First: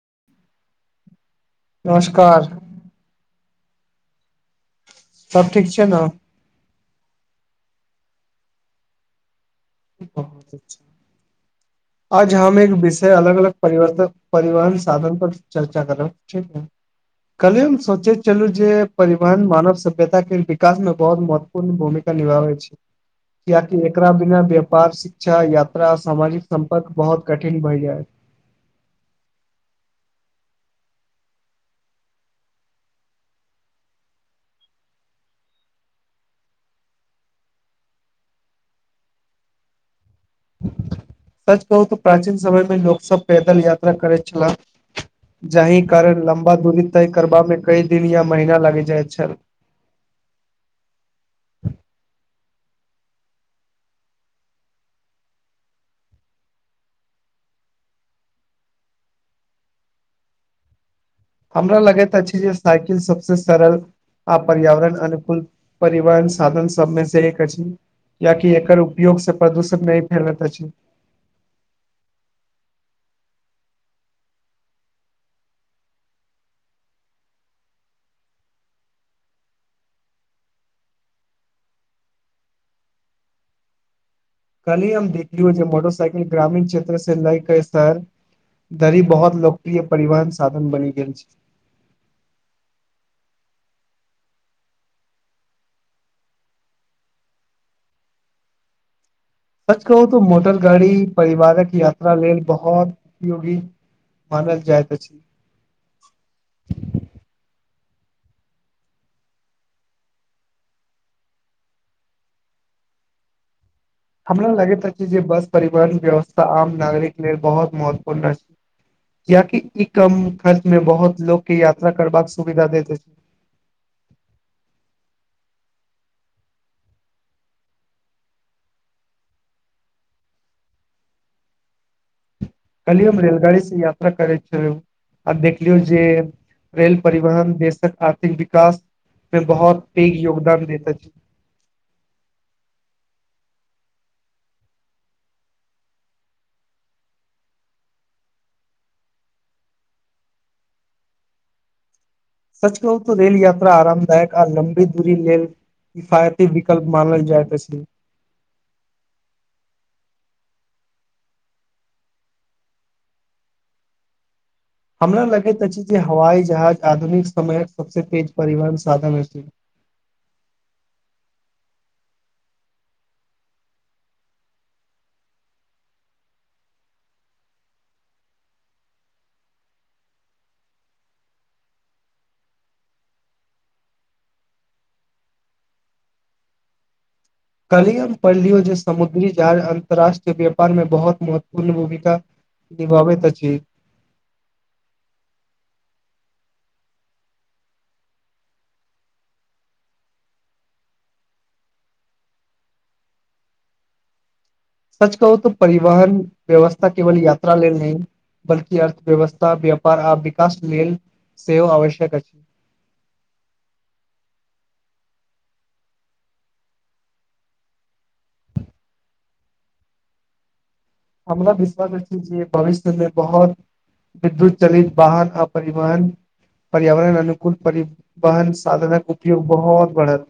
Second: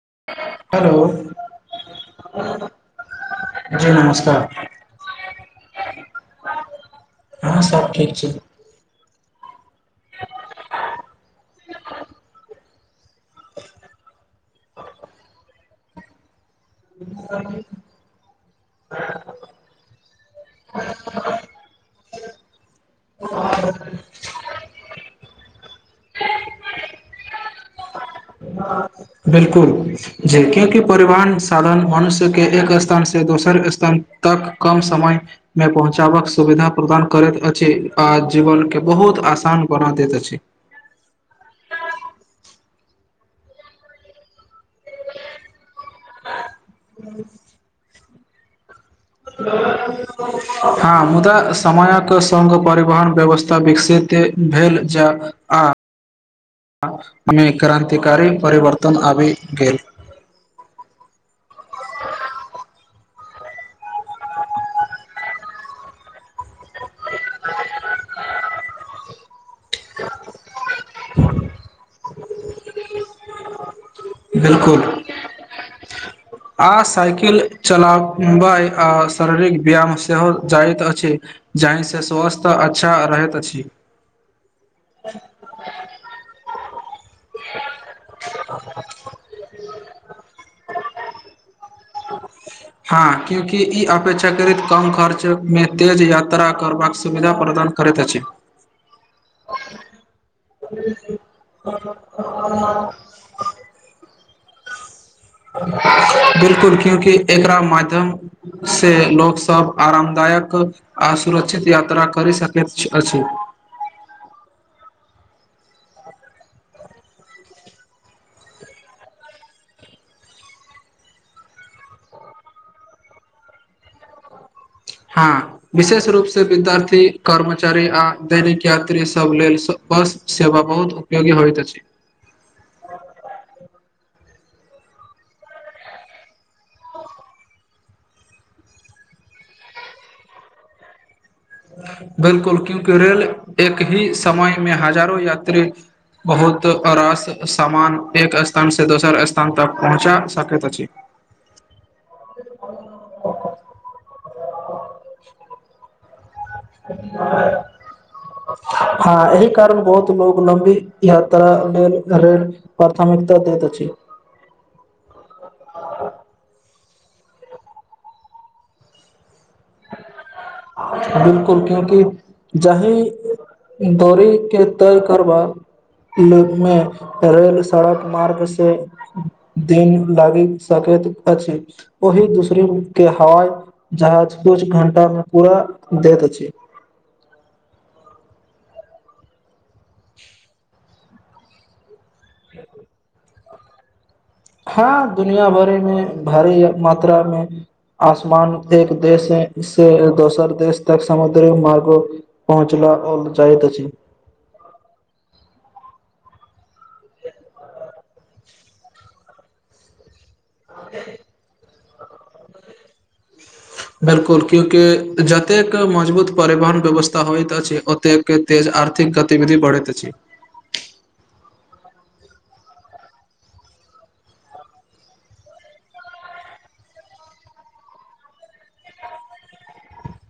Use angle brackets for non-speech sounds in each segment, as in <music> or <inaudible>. ह। <unintelligible> नमस्कार। <unintelligible> जी नमस्कार। <unintelligible> सब ठीक छै ने। <unintelligible> हँ सब ठीक छै। <unintelligible> बहुत अच्छा। <unintelligible> आज हम एक विषय अलग अलग परिवर्तन परिवहन साधन पर चर्चा करब ठीक कले हम सोचे चलू जे परिवहन मानव सभ्यता के विकास में बहुत महत्वपूर्ण भूमिका निभाबै छै - एकरा बिना व्यापार शिक्षा यात्रा सामाजिक। सम्पर्क बहुत कठिन भए जाय। <unintelligible> बिलकुल जी क्यूकि परिवहन साधन मनुष्यके एक स्थान से दोसर स्थान तक कम समयमे पहुँचाबक सुविधा प्रदान करैत अछि आ जीवनक के बहुत आसान बना दैत अछि। <unintelligible> कहू तऽ प्राचीन समय मे लोक सब पैदल यात्रा करैत छह जाहि कारण लम्बा दूरी तय करबामे कई दिन या महीना लागि जाइत छल। <unintelligible> हँ मुदा समयक सङ्ग परिवहन व्यवस्था विकसित भेल ज आमे -क्रान्तिकारी परिवर्तन आबि गेल। <unintelligible> हमरा लगैत अछि जे साइकिल सबसँ सरल आ पर्यावरण अनुकूल परिवहन साधन सबमे से एक अछि यियाकि एकर उपयोग से प्रदूषण नहि फैलैत अछि। <unintelligible> ह। <unintelligible> बिलकुल <unintelligible> आ साइकिल चलाबय आ शारीरिक व्यायाम सेहो जाइत अछि जाहिसँ स्वास्थ्य अच्छा रहैत अछि। <unintelligible> कली हम देखिय जे मोटरसाइकिल ग्रामीण क्षेत्र। लई क स्थान दरी बहुत लोकप्रिय परिवहन साधन बने। के। <unintelligible> हँ क्यूँकि ई अपेक्षाकृत कम खर्चमे तेज यात्रा करबाक सुविधा प्रदान करैत अछि। <unintelligible> सच कहू त मोटर गाड़ी परिवारक यात्रा लेल बहुत उ होगी। मानल जाइ त छै। <unintelligible> बिल्कुल क्यूँकि एकरा माध्यमसँ लोकसभ आरामदायक आ सुरक्षित यात्रा करि सकैत अछि। <unintelligible> हमरा लगैत अछि छै जे बस परिवहन व्यवस्था आम नागरिक लेल बहुत महत्वपूर्ण छै किियाकि ई कम खर्च मे बहुत लोको के यात्रा करबाक सुविधा दैत छै। हँ विशेष रूपसँ विद्यार्थी कर्मचारी आ दैनिक यात्री सभ लेल बस सेवा बहुत उपयोगी होइत अछि। <unintelligible> कलियी हम रेलगाड़ी से यात्रा करैत छलहु आ देखलियौ जे रेल परिवहन देशक आर्थिक विकास मे बहुत पैघ योगदान देैत अछि। <unintelligible> बिल्कुल क्यूकि रेल एक ही समयमे हजारों यात्री बहुत रस सामान एक स्थानसँ दोसर स्थान तक पहुँचा सकैत अछि। <unintelligible> सच कहूो रेल यात्रा आरामदायक आ लम्बी दूरी लेल कफायत। <unintelligible> <unintelligible> हँ एहिह कारण बहुत लोक। अलम्बी यात्रा लेल- लेल प्राथमिकता दैत अछि। <unintelligible> हमरा लगे तऽ चीजे हवई जहाज। <unintelligible> आधुनिक समयक सबसँ तेज परिवहन साधन हो छै। बिलकुल क्यूकि जाहि- दौरी के तय करबा मे रेल सड़क मार्ग से दिन लागि सकैत अछि ओहि दूसर के हवाई जहाज कुछ घं्टामे। पूरा दैत अछि छै। <unintelligible> कलिय पढ़ लियौ जे समुद्री जड़ अन्तर्राष्ट्रीय व्यापार में बहुत महत्वपूर्ण भूमिका। क नि बबै त अति। हँ दुनििया भरिमे भारी मात्रामे आसमान एक देश से दोसर देश तक समुद्रिक मार्ग पहुँचला जाइत अछि। <unintelligible> सच कहू तऽ परिवहन व्यवस्था केवल यात्रा लेल नहि बल्कि अर्थव्यवस्था व्यापार आदिक। कशट लेल- सेहो आवश्यक। ट के बिल्कुल, क्यूकि जतेक मजबूत परिवहन व्यवस्था होइत अछि, ओतेक तेज आर्थिक गतिविधि बढ़ैत अछि। हमरा विश्वास भविष्य मे बहुत विद्युत चलित वाहन आ परिवहन पर्यावरण अनुकूल परिवहन साधनक उपयोग बहुत बढ़त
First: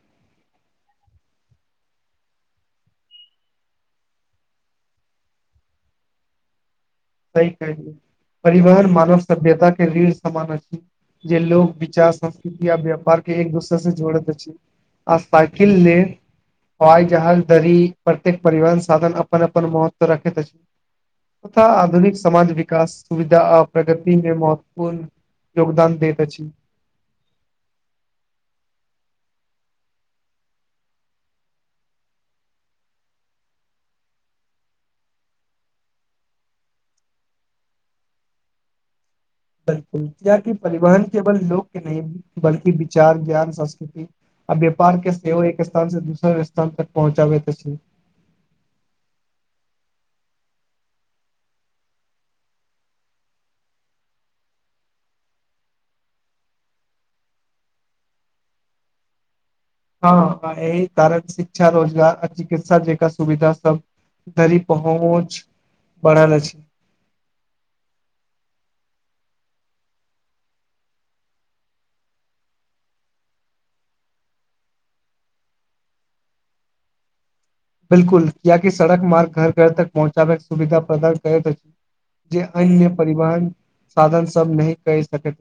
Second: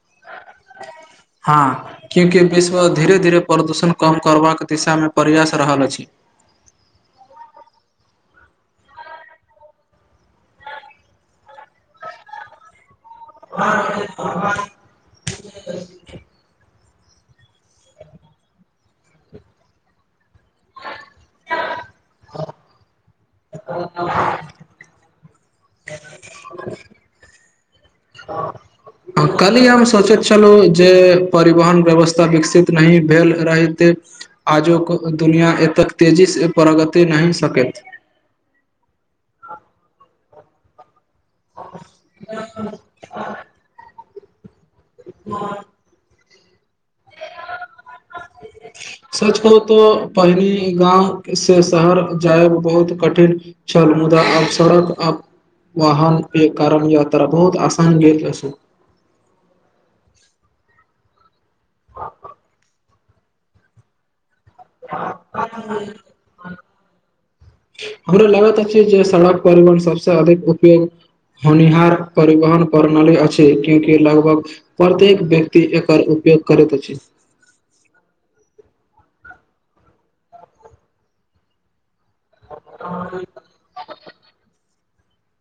हँ, क्यूँकि विश्व धीरे धीरे प्रदूषण कम करबाक दिशा मे प्रयास रहल अछि। सही कहते, परिवहन मानव सभ्यता के ऋढ़ समान जे लोकोग विचार संस्कृति य व्यापार एक दूसर से जोड़ैत छी <unintelligible> आ सााकिल ले। हवाई जहाज दरी प्रत्येक परिवहन साधन अपनन अपन महत्व रखैत अछि। आधुनिक समाज विकास सुविधा आ प्रगति मे महत्वपूर्ण योगदान दैवे छै। कल्हि हम सोचैत छलहुँ जे, परिवहन व्यवस्था विकसित नहि भेल रहित आजु क दुनिआँ एतेक तेजी सँ प्रगति नहि सकैत। बिल्कुल क्यो कि परिवहन केवल लोक के नहि, बल्कि विचार, ज्ञान, संस्कृति आ व्यापार के सेहो एक स्थान से दूसर स्थान तक पहुँचाबे तसी। त पहिने गाँव से शहर जायब बहुत कठिन छल, मुदा आब सड़क आ वाहनक के कारण यात्रा बहुत आसान गेल अछि। हाँ, एहि कारण छै अच्छा रोजगार, आ चिकित्सा जक सुविधा सब धरि पहुँच बढ़ल अछि हमरा लागैत छै जे सड़क परिवहन सबस अधिक उपयोग होनिहार परिवहन प्रणाली अछि, क्यूंकि लगभग प्रत्येक व्यक्ति एकर उपयोग करैत अछि। बिलकुल कियाकि सड़क मार्ग घर घर तक पहुँचाबै के सुविधा प्रदान करैत अछि। जे अन्य परिवहन साधन सब नहि कहि सक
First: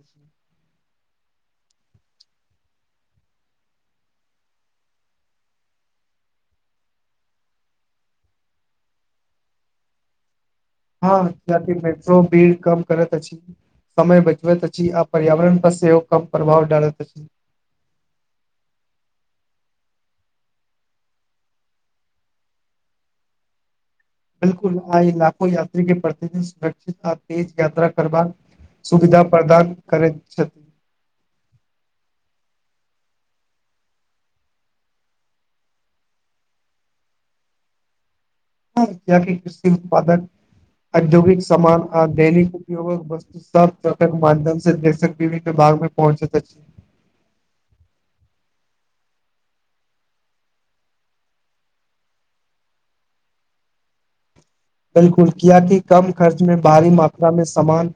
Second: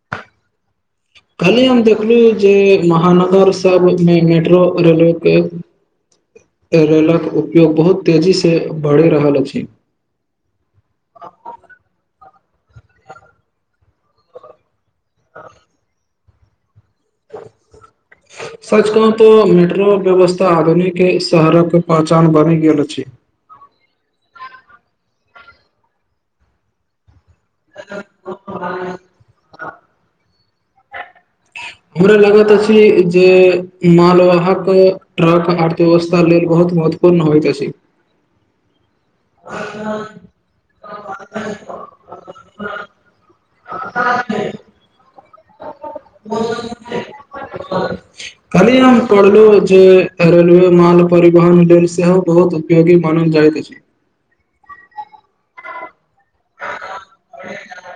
कल ही हम देखलहुँ जे महानगर सभ मे मेट्रो, रेलवे रेलक उपयोग बहुत तेजी सँ बढ़ि रहल अछि। हँ, ज मेट्रो ीड कम करत अछि, समय बजबत छी, आ पर्यावरण बस सेहो क प्रभाव डालत सच कहू तो मेट्रो व्यवस्था आधुनिक शहरक पहचान बनि गेल अछि। बिलकल, आज लाखो यात्री के प्रतिदिन सुरक्षित तेज यात्रा करबा, सुविधा प्रदान करैत छथ हमरा लागैत अछि जे मालवाहक ट्रक, अर्थव्यवस्था लेल बहुत महत्वपूर्ण होइत अछि। कृषि उत्पादक, औद्योगिक समामान आ दैनिक उपयोगक वस्तु सब माध्यम से दे सक कलही हम पढ़लो जे रेलवे माल परिवहन लऋन सेहो बहुत उपयोगी मानल जाइतइत अछि। बिल्कुल, किया की कम खर्च मे भारी मात्रा मे सामान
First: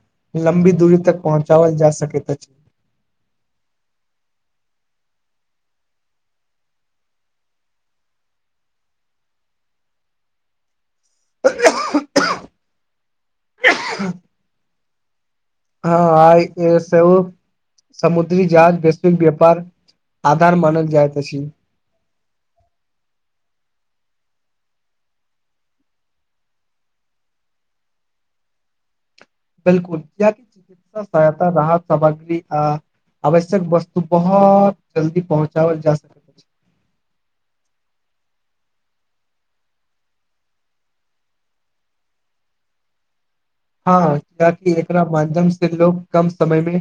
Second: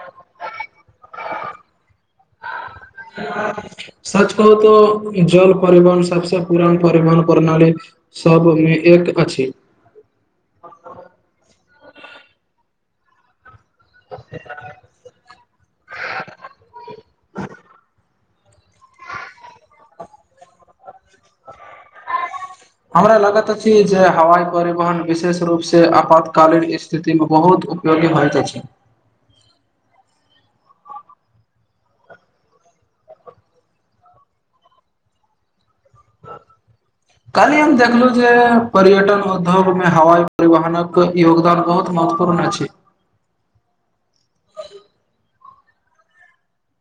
लं्बित दूरी तक पहुँचाबल जा सकै अछि। सच कहू तऽ, जल परिवहन सबस पुरान परिवहन प्रणाली सबमे एक अछि। <unintelligible> <unintelligible> हँ, आ सब समुद्री जहाज, वैश्विक व्यापार आधार मानल जाइत छै। हमरा लगैत अछि जे हवाई परिवहन विशेष रूप सँ आपातकालीन स्थिति मे बहुत उपयोगी होइत अछि। बिल्कुल, याकि चिकित्सा सहायता, राहत सामग्री आ आवश्यक वस्तु बहुत जल्दी पहुँचाओल जा सकैत छै। काल्हि हम देखलहुँं जे पर्यटन उद्योगमे हवाई परिवहनक योगदान बहुत महत्वपूर्ण अछि। हँ, कियाकि एकरा माध्यम से लोग कम समय मे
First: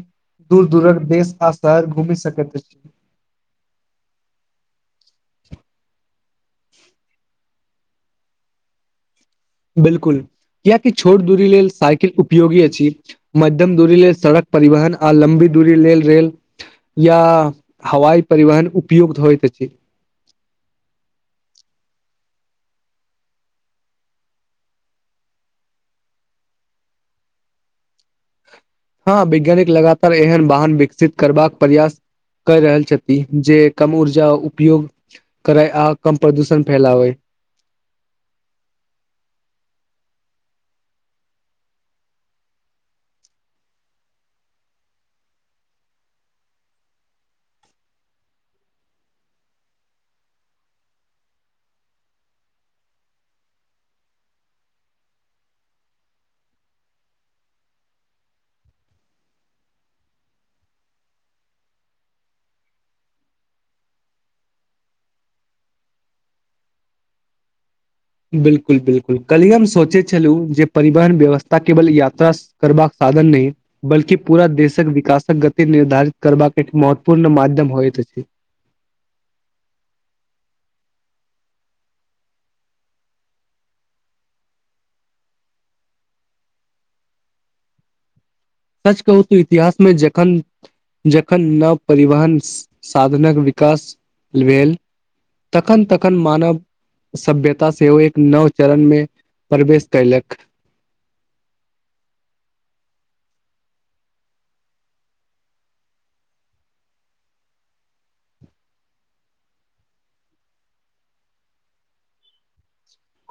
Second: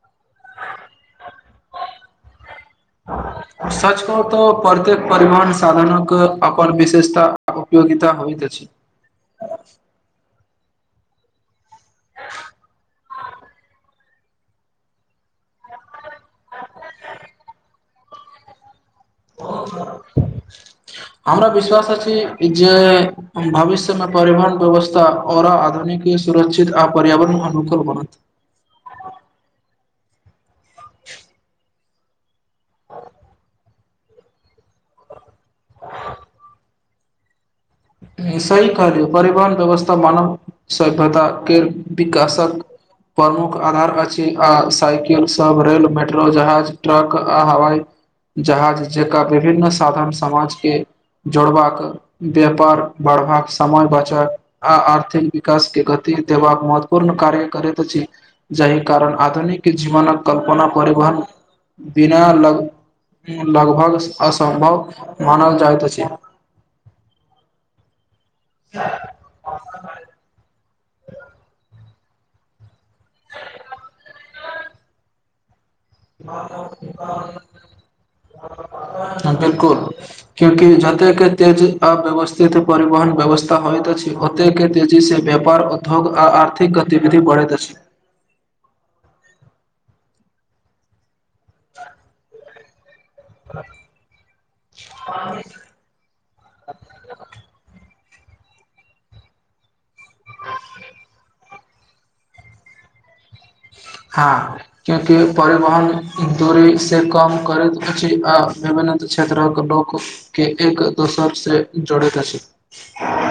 दूर दूरक देश आ शहर घूमी सकैत। सच कह तऽ प्रत्येक परिवहन साधन के अपन विशेषता उपयोगिता होत छै। बिल्कुल। कियाकि छोट दूरी लेल साइकिल उपयोगी अछि, मध्यम दूरी लेल सड़क परिवहन, आ लं्बी दूरी लेल रेल या हवाई परिवहन उपयुक्त होइत अछि हमरा विश्वास अछी जे भविष्य मे परिवहन व्यवस्था आऔर आधुनिक सुरक्षित आ पर्यावरण अनुकूल बनत। हँ वैज्ञानिक लगातार एहन वाहन विकसित करबाक प्रयास कर रहल छथि, जे कम ऊर्जा उपयोग करै आ कम प्रदूषण फैलावे सही कह परिवहन व्यवस्था मानव सभ्यता के विकासक प्रमुख आधार अछि, आ साइकिल सभ, रेल, मेट्रो, जहाज, ट्रक आ हवाई जहाज जकरा विभिन्न साधन समाज के जोड़बाक व्यापार बढ़बाक समय बचत आ आर्थिक विकास के गति देबाक महत्वपूर्ण कार्य करैत अछि, जाहि कारण आधुनिक जीवनक कल्पना परिवहन बिना लग लगभग असम्भव मानल जाइत अछि। बिल्कुल, बिलकुल, कलही हम सोचै छलहुँ जे परिवहन व्यवस्था केवल यात्रा करबाक साधन नहि, बल्ि पूरा देशक विकासक गति निर्धारित करबाक हाँ, एक महत्वपूर्ण माध्यम होइत अछि बिलकुल, क्यूंकि ज ओतेक के तेजी अव्यवस्थित परिवहन व्यवस्था होइत अछि, ओतेकके तेजी सँ व्यापार उद्योग आ आर्थिक गतिविधि बढ़ैत अछि। सच कहू तऽ इतिहास मे जखन जखन नव परिवहन साधनक विकास भेल, तखन तखन मानव सभ्यता सेहो एक नव चरण मे प्रवेश कयलक हँ, क्यूकि परिवहन दूरी से कम करैत अछि आ विभिन्न क्षेत्रक लोक के एक दोसर से जोड़ैत अछि।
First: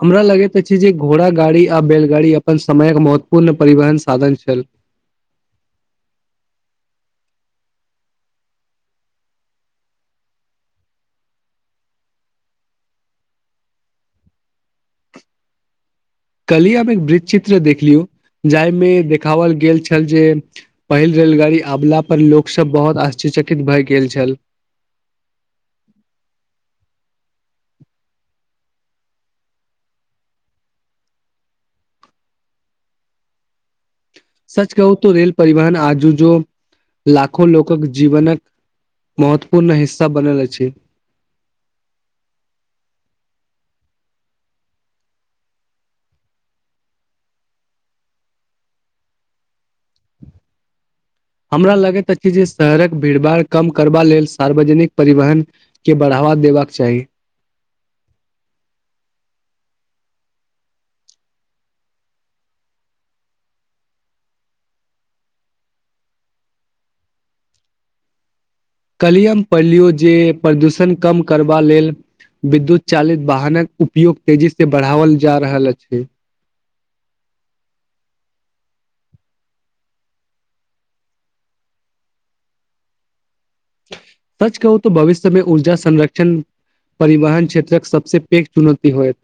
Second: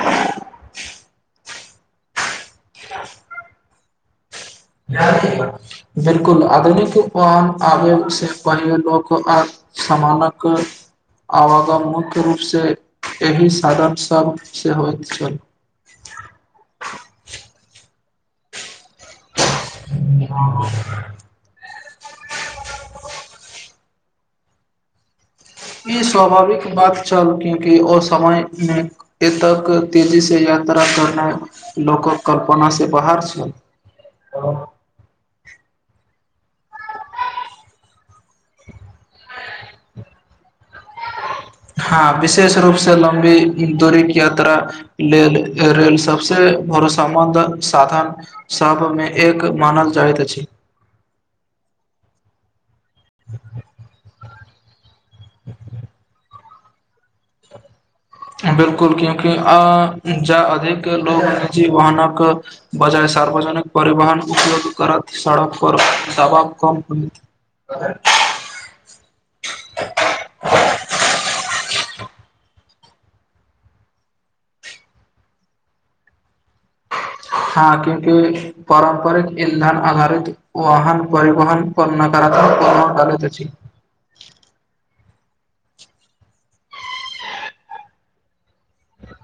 हमरा लगैत छै जे घोड़ा गाड़ी आ बेलगाड़ी अपन समयक महत्वपूर्ण परिवहन साधन छै। बिल्कुल, आधुनिक वन आबै सँ पहि लोक आ समानक आवागम मुख्य रूपसँ एहि साधन सभ सँ होइत छल। कलही हम एक वृत चित्र देखलियौ जाहिमे कावल गेल छल जे, पहिल रेलगाड़ी आबला पर लोक सब सभ बहुत आश्चरचकित भए गेल छल। ई स्वाभाविक बात छल, क्यकि ओ समयमे एतेक तेजीसँ यात्रा करनाइ लोकक कल्पना से बाहर छल। सच कहू त रेल परिवहन आजू जो लाखों लोकक जीवनक महत्वपूर्ण हिस्सा बनल अछि। हँ, विशेष रूपसँ लम्बी दूरीक यात्रा लेल रेल सभ सँ भर सबध साधन सभमे एक मानल जाइत अछि। हमरा लगैत कि जे शहरक भीड़ भाड़ कम करबा लेल सार्वजनिक परिवहन के बढ़ावा देबाक चाही। बिल्कुल, क्यूँकि जँ अधिक लोक निजी वाहनक बजाय सार्वजनिक परिवहन उपयोग करथि सड़कपर दबाव कम करत। कलहीयु ह म पढ़ लियौ जे प्रदूषण कम करबा लेल विद्युत चालित वाहनक उपयोग तेजीसँ बढ़ाओल जा रहल अछि। हँ, क्योकि पारम्परिक इन्धन आधारित वाहन परिवहन को न कर को करैत अछि। सच कहू तऽ भविष्य मे ऊर्जा संरक्षण परिवहन क्षेत्रक सभ सँ पैघ चुनौती होयत।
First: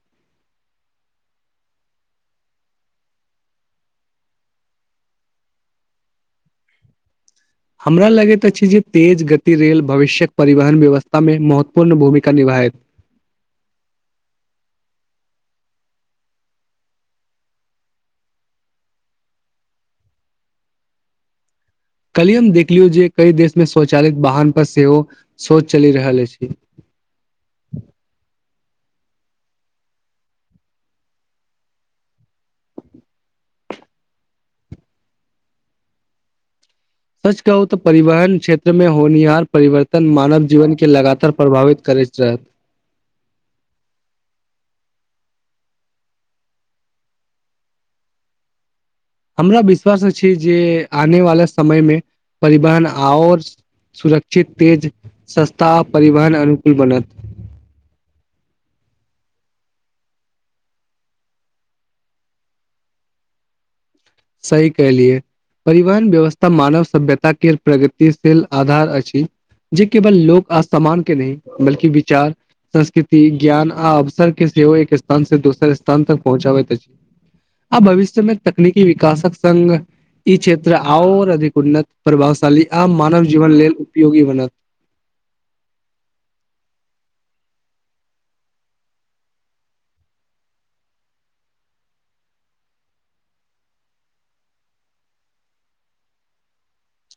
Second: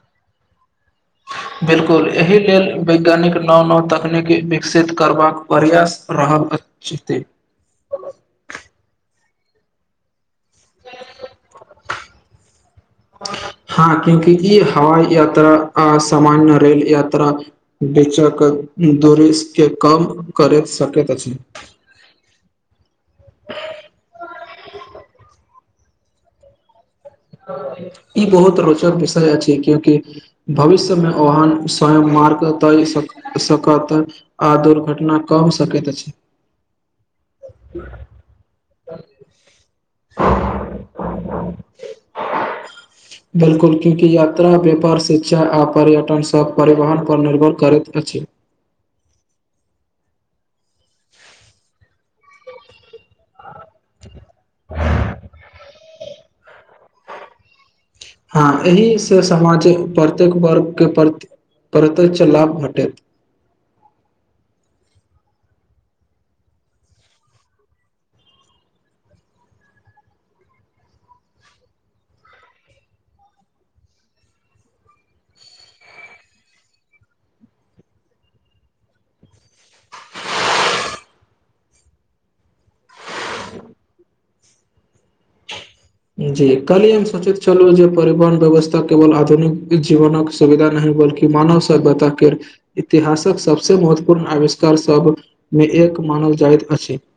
बिलकुल, एहि लेल वैज्ञानिक नव नव तकनीकी विकसित करबाक प्रयास रहल छथि। हमरा लगैत छै जे तेज गति रेल भवष्यक परिवहन व्यवस्था मे महत्व पूर्ण भूमिका निभाए हँ, क्यंकि ई हवाई यात्रा आ सामान्य रेल यात्रा बीचक दूुररी के कम करैत सकैत अछि। कलही हम देखलियौ जे कई देश मे स्वचालित वाहन पर सेहो शोच चलि रहल अछि। ई बहुत रोचक विषय अछि, क्यूकि भविष्यमे वहन स्वयं मार्ग तय सकत आ दुर्घटना कम सकैत अछि। सच कहू तऽ परिवहन क्षेत्र मे होनिहार परिवर्तन मानव जीवन के लगातार प्रभावित करैत रहत। पर शिक्षा आ पर्यटन सभ परिवहन पर निर्भर करैत अछि। हमरा विश्वास मे छी जे आने वाला समय मे परिवहन आओर सुरक्षित, तेज, सस्ता परिवहन अनुकूल बनत हँ, एहिसँ समाज प्रत्येक वर्ग के प्रति प्रत्ष लाभ भेटत। सही कलियए, परिवहन व्यवस्था मानव सभ्यता के प्रगतिशील आधार अछि जे केवल लोक अ समान के नहि, बल्कि विचार संस्कृति ज्ञान आ अवसर के सेहो एक स्थान से दोसर स्थान तक पहुँचाबैत अछि, आ भविष्य मे तकनीक की विकासक संग्ग ई क्षेत्र आओर अधिक उन्नत प्रभावशाली आ मानव जीवन लेल उपयोगी बनत। जी कल हम सोचैत छलू, जे परिवहन व्यवस्था केवल आधुनिक जीवनक सुविधा नहि बल्कि मानव सभ्यताके इतिहासक सबसे महत्वपूर्ण आविष्कार सबमे एक मानल जाइत अछि।